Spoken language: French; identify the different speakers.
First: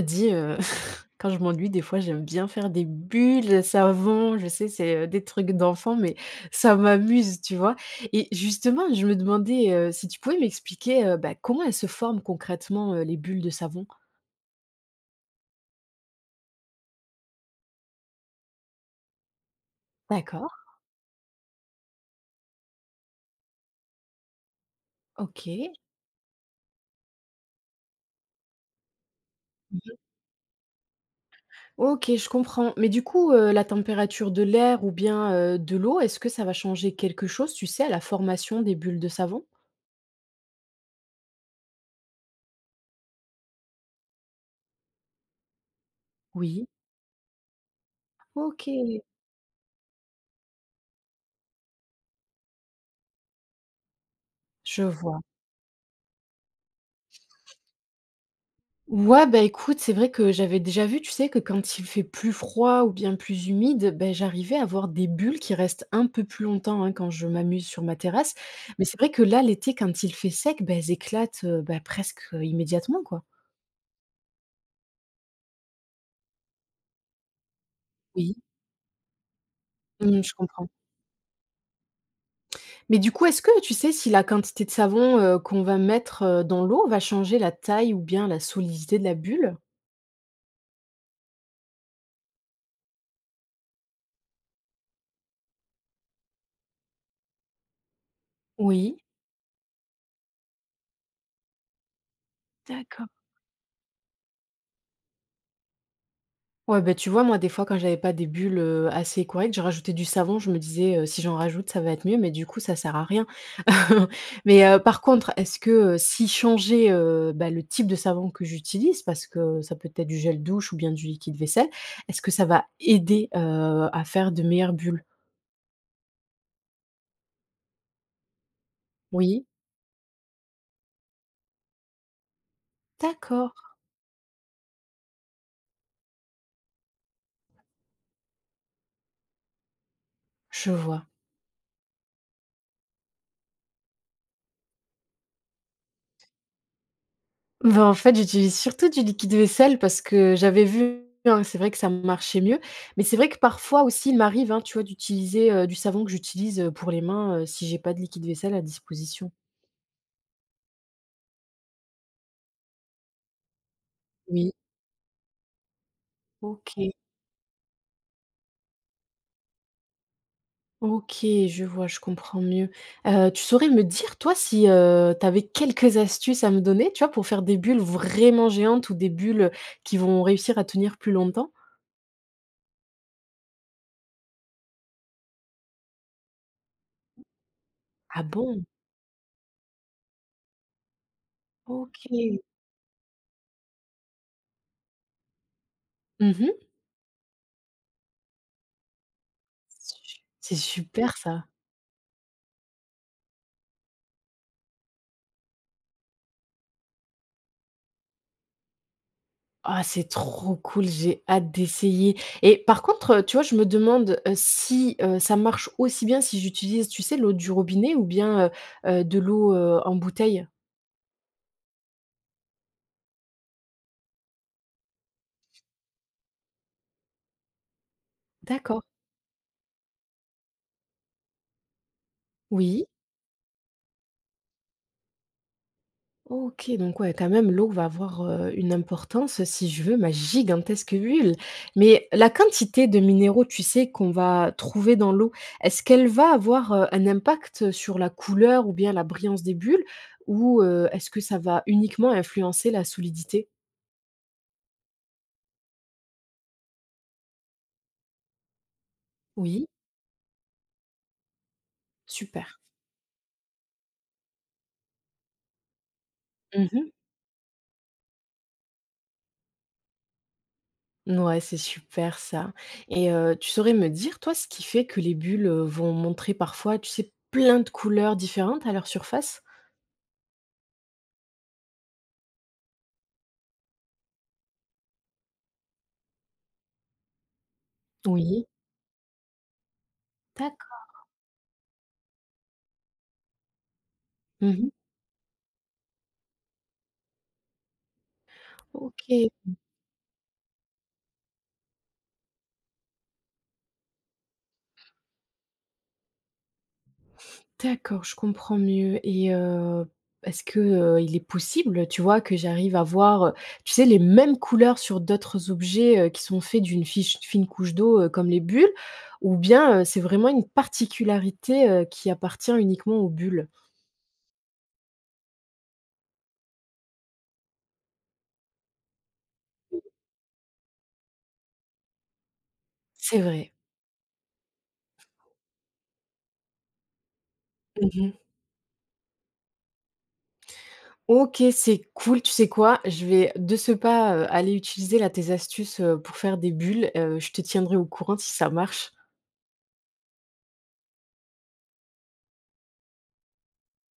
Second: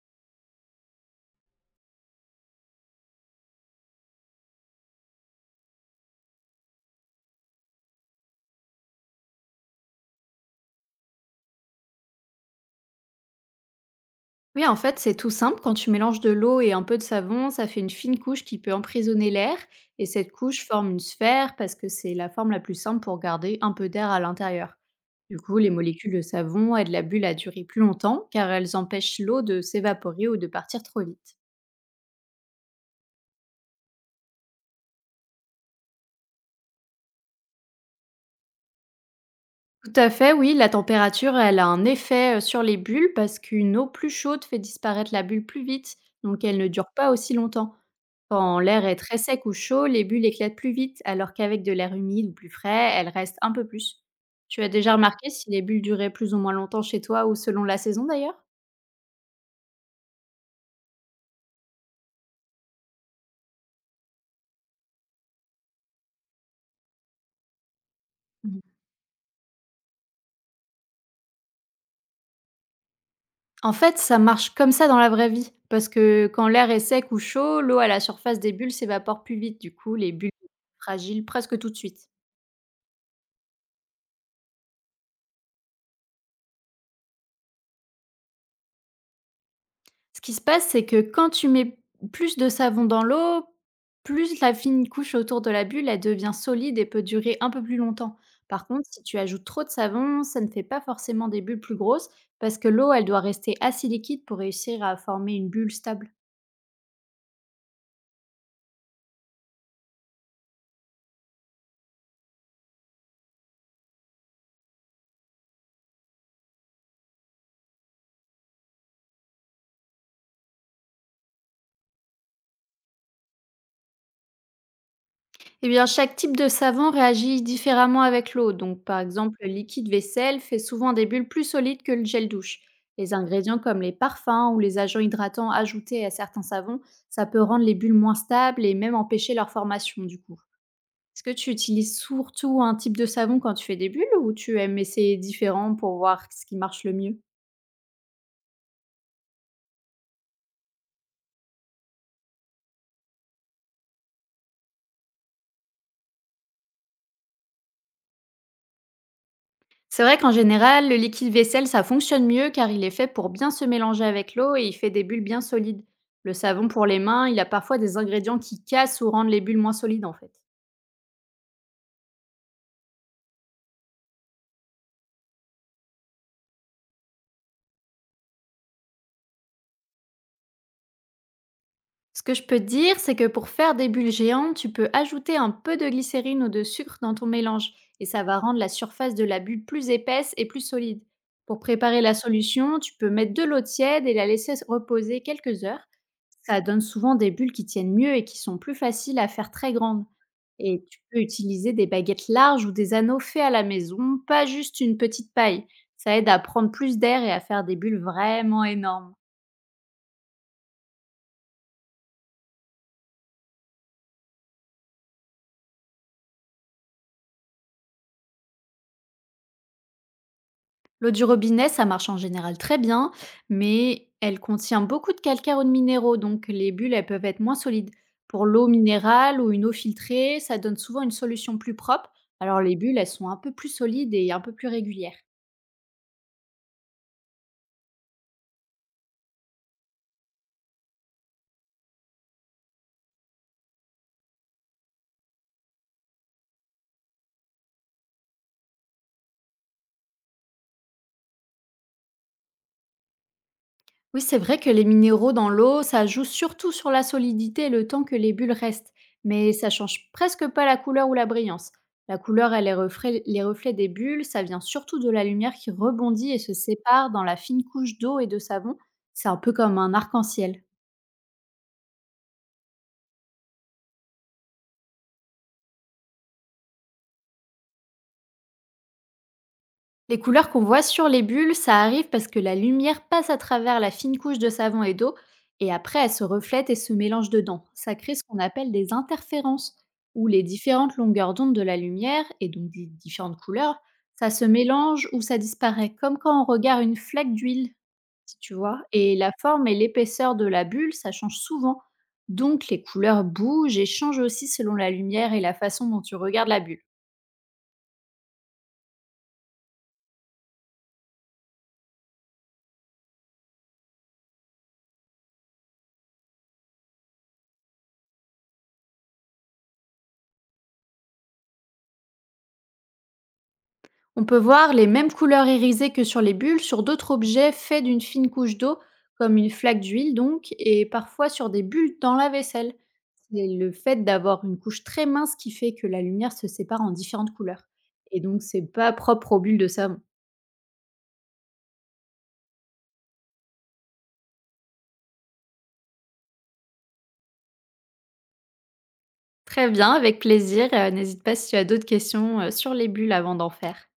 Speaker 1: Dis, quand je m'ennuie, des fois, j'aime bien faire des bulles, savon, je sais, c'est, des trucs d'enfant, mais ça m'amuse, tu vois? Et justement, je me demandais, si tu pouvais m'expliquer, bah, comment elles se forment concrètement, les bulles de savon?
Speaker 2: Oui, en fait, c'est tout simple. Quand tu mélanges de l'eau et un peu de savon, ça fait une fine couche qui peut emprisonner l'air. Et cette
Speaker 1: D'accord,
Speaker 2: couche forme une sphère parce que c'est la forme la plus simple pour garder un peu d'air à l'intérieur. Du coup, les
Speaker 1: OK.
Speaker 2: molécules de savon aident la bulle à durer plus longtemps car elles empêchent l'eau de
Speaker 1: Mmh.
Speaker 2: s'évaporer ou de partir trop vite.
Speaker 1: OK, je comprends. Mais du coup, la température de l'air ou bien, de l'eau, est-ce que ça va changer quelque chose, tu sais, à la formation des bulles de savon?
Speaker 2: Tout à fait, oui, la température, elle a un effet sur les bulles parce qu'une eau plus chaude fait disparaître la bulle plus vite, donc elle
Speaker 1: Oui.
Speaker 2: ne dure pas aussi longtemps. Quand l'air est
Speaker 1: OK,
Speaker 2: très sec ou chaud, les bulles éclatent plus vite, alors qu'avec de l'air humide ou plus frais, elles restent un peu plus. Tu as
Speaker 1: je
Speaker 2: déjà
Speaker 1: vois.
Speaker 2: remarqué si les bulles duraient plus ou moins longtemps chez toi ou selon la saison d'ailleurs?
Speaker 1: Ouais, bah, écoute, c'est vrai que j'avais déjà vu, tu sais, que quand il fait plus froid ou bien plus humide, ben j'arrivais à avoir des bulles qui restent un peu plus longtemps, hein, quand je m'amuse sur ma terrasse.
Speaker 2: Mhm.
Speaker 1: Mais c'est vrai que là, l'été, quand il fait sec, ben elles éclatent, bah, presque, immédiatement, quoi.
Speaker 2: En fait, ça marche comme ça dans la vraie vie, parce que quand l'air est sec ou chaud, l'eau à la
Speaker 1: Oui,
Speaker 2: surface des bulles s'évapore plus vite, du coup les
Speaker 1: mmh,
Speaker 2: bulles
Speaker 1: je
Speaker 2: sont
Speaker 1: comprends.
Speaker 2: fragiles presque tout de suite.
Speaker 1: Mais du coup, est-ce que tu sais si la quantité de savon, qu'on va mettre, dans l'eau va changer la taille ou bien la solidité de la bulle?
Speaker 2: Ce qui se passe, c'est que quand tu mets plus de savon dans l'eau, plus la fine couche autour de la bulle, elle devient solide et peut durer un peu plus longtemps. Par contre,
Speaker 1: Oui,
Speaker 2: si tu ajoutes trop de savon, ça ne fait pas forcément des bulles plus grosses parce que l'eau, elle
Speaker 1: d'accord.
Speaker 2: doit rester assez liquide pour réussir à former une bulle stable.
Speaker 1: Ouais, bah, tu vois, moi, des fois, quand j'avais pas des bulles, assez correctes, je rajoutais du savon. Je me disais, «Si j'en rajoute, ça va être mieux», mais du coup, ça sert à rien. Mais par contre, est-ce que, si changer, bah, le type de savon que j'utilise, parce que ça peut être du gel douche ou bien du liquide vaisselle, est-ce que ça va aider, à faire de meilleures bulles?
Speaker 2: Eh bien, chaque type de savon réagit différemment avec l'eau. Donc, par exemple,
Speaker 1: Oui,
Speaker 2: le liquide vaisselle fait souvent des bulles plus solides que le gel douche. Les
Speaker 1: d'accord,
Speaker 2: ingrédients comme les parfums ou les agents hydratants ajoutés à certains savons, ça peut rendre les bulles moins stables et même empêcher leur formation du coup.
Speaker 1: je vois.
Speaker 2: Est-ce que tu utilises surtout un type de savon quand tu fais des bulles, ou tu aimes essayer différents pour voir ce qui marche le mieux?
Speaker 1: Bah, en fait, j'utilise surtout du liquide vaisselle parce que j'avais vu, hein, c'est vrai que ça marchait mieux. Mais c'est vrai que parfois aussi, il m'arrive, hein, tu vois, d'utiliser, du savon que j'utilise, pour les mains, si j'ai pas de liquide vaisselle à disposition.
Speaker 2: C'est vrai qu'en général, le liquide vaisselle, ça fonctionne mieux car il est fait pour bien se mélanger avec
Speaker 1: Oui.
Speaker 2: l'eau et il fait des bulles bien solides. Le savon pour
Speaker 1: OK,
Speaker 2: les mains, il a parfois des ingrédients qui cassent ou rendent les bulles moins solides en fait.
Speaker 1: OK, je vois, je comprends mieux. Tu saurais me dire, toi, si, tu avais quelques astuces à me donner, tu vois, pour faire des bulles vraiment géantes ou des bulles qui vont réussir à tenir plus longtemps?
Speaker 2: Ce que je peux te dire, c'est que pour faire des bulles géantes, tu peux ajouter un peu de glycérine ou de sucre dans ton mélange, et ça
Speaker 1: Ah
Speaker 2: va rendre
Speaker 1: bon?
Speaker 2: la surface de la bulle plus épaisse et plus solide. Pour préparer la
Speaker 1: OK.
Speaker 2: solution, tu peux mettre de l'eau tiède et la laisser reposer quelques heures.
Speaker 1: Mmh mh.
Speaker 2: Ça donne souvent des bulles qui tiennent mieux et qui sont plus faciles à faire très grandes.
Speaker 1: C'est
Speaker 2: Et tu
Speaker 1: super
Speaker 2: peux
Speaker 1: ça.
Speaker 2: utiliser des baguettes larges ou des anneaux faits à la maison, pas juste une petite paille. Ça aide à prendre plus d'air et à faire des bulles vraiment énormes.
Speaker 1: Ah, c'est trop cool, j'ai hâte d'essayer et par contre, tu vois, je me demande, si, ça marche aussi bien si j'utilise, tu sais, l'eau du robinet ou bien, de l'eau, en bouteille?
Speaker 2: L'eau du robinet, ça marche en général très bien, mais elle contient beaucoup de calcaire ou de minéraux, donc les bulles, elles peuvent être moins solides. Pour l'eau
Speaker 1: D'accord.
Speaker 2: minérale ou une eau filtrée, ça donne souvent une solution plus propre. Alors les
Speaker 1: Oui?
Speaker 2: bulles, elles sont un peu plus solides et un peu plus régulières.
Speaker 1: OK, donc ouais, quand même, l'eau va avoir, une importance si je veux ma gigantesque bulle. Mais la quantité de minéraux, tu sais, qu'on va trouver dans l'eau, est-ce qu'elle va avoir, un impact sur la couleur ou bien la brillance des bulles? Ou, est-ce que ça va uniquement influencer la solidité?
Speaker 2: Oui, c'est vrai que les minéraux dans l'eau, ça joue surtout sur la solidité et le temps que les bulles restent, mais
Speaker 1: Oui,
Speaker 2: ça change presque pas la couleur ou la brillance. La
Speaker 1: super.
Speaker 2: couleur et les reflets des bulles, ça vient surtout de la lumière qui rebondit et se
Speaker 1: Mmh.
Speaker 2: sépare dans la fine couche d'eau et de savon. C'est un peu comme un arc-en-ciel.
Speaker 1: Ouais, c'est super ça et tu saurais me dire, toi, ce qui fait que les bulles, vont montrer parfois, tu sais, plein de couleurs différentes à leur surface?
Speaker 2: Les couleurs qu'on voit sur les bulles, ça arrive parce que la lumière passe à travers la fine couche de savon et d'eau, et après elle se reflète et se mélange dedans. Ça crée ce qu'on
Speaker 1: Oui,
Speaker 2: appelle des interférences, où les
Speaker 1: d'accord.
Speaker 2: différentes longueurs d'onde de la lumière, et donc des différentes couleurs, ça se
Speaker 1: Mmh.
Speaker 2: mélange ou ça disparaît, comme quand on regarde une flaque d'huile, si tu vois. Et
Speaker 1: OK,
Speaker 2: la forme et l'épaisseur de la bulle, ça change souvent. Donc les couleurs bougent et changent aussi selon la lumière et la façon dont tu regardes la bulle.
Speaker 1: d'accord, je comprends mieux et est-ce que, il est possible, tu vois, que j'arrive à voir, tu sais, les mêmes couleurs sur d'autres objets, qui sont faits d'une fiche fine couche d'eau, comme les bulles? Ou bien, c'est vraiment une particularité, qui appartient uniquement aux bulles?
Speaker 2: On peut voir les mêmes couleurs irisées que sur les bulles sur d'autres objets faits d'une fine couche d'eau, comme une flaque d'huile donc, et parfois sur des bulles dans la vaisselle.
Speaker 1: C'est
Speaker 2: C'est
Speaker 1: vrai.
Speaker 2: le fait d'avoir une couche très mince qui fait que la lumière se sépare en différentes couleurs.
Speaker 1: Mmh.
Speaker 2: Et donc, c'est pas propre aux bulles de savon.
Speaker 1: OK, c'est cool. Tu sais quoi? Je vais de ce pas, aller utiliser là tes astuces, pour faire des bulles. Je te tiendrai au courant si ça marche.
Speaker 2: Très bien, avec plaisir. N'hésite pas si tu as d'autres questions sur les bulles avant d'en faire.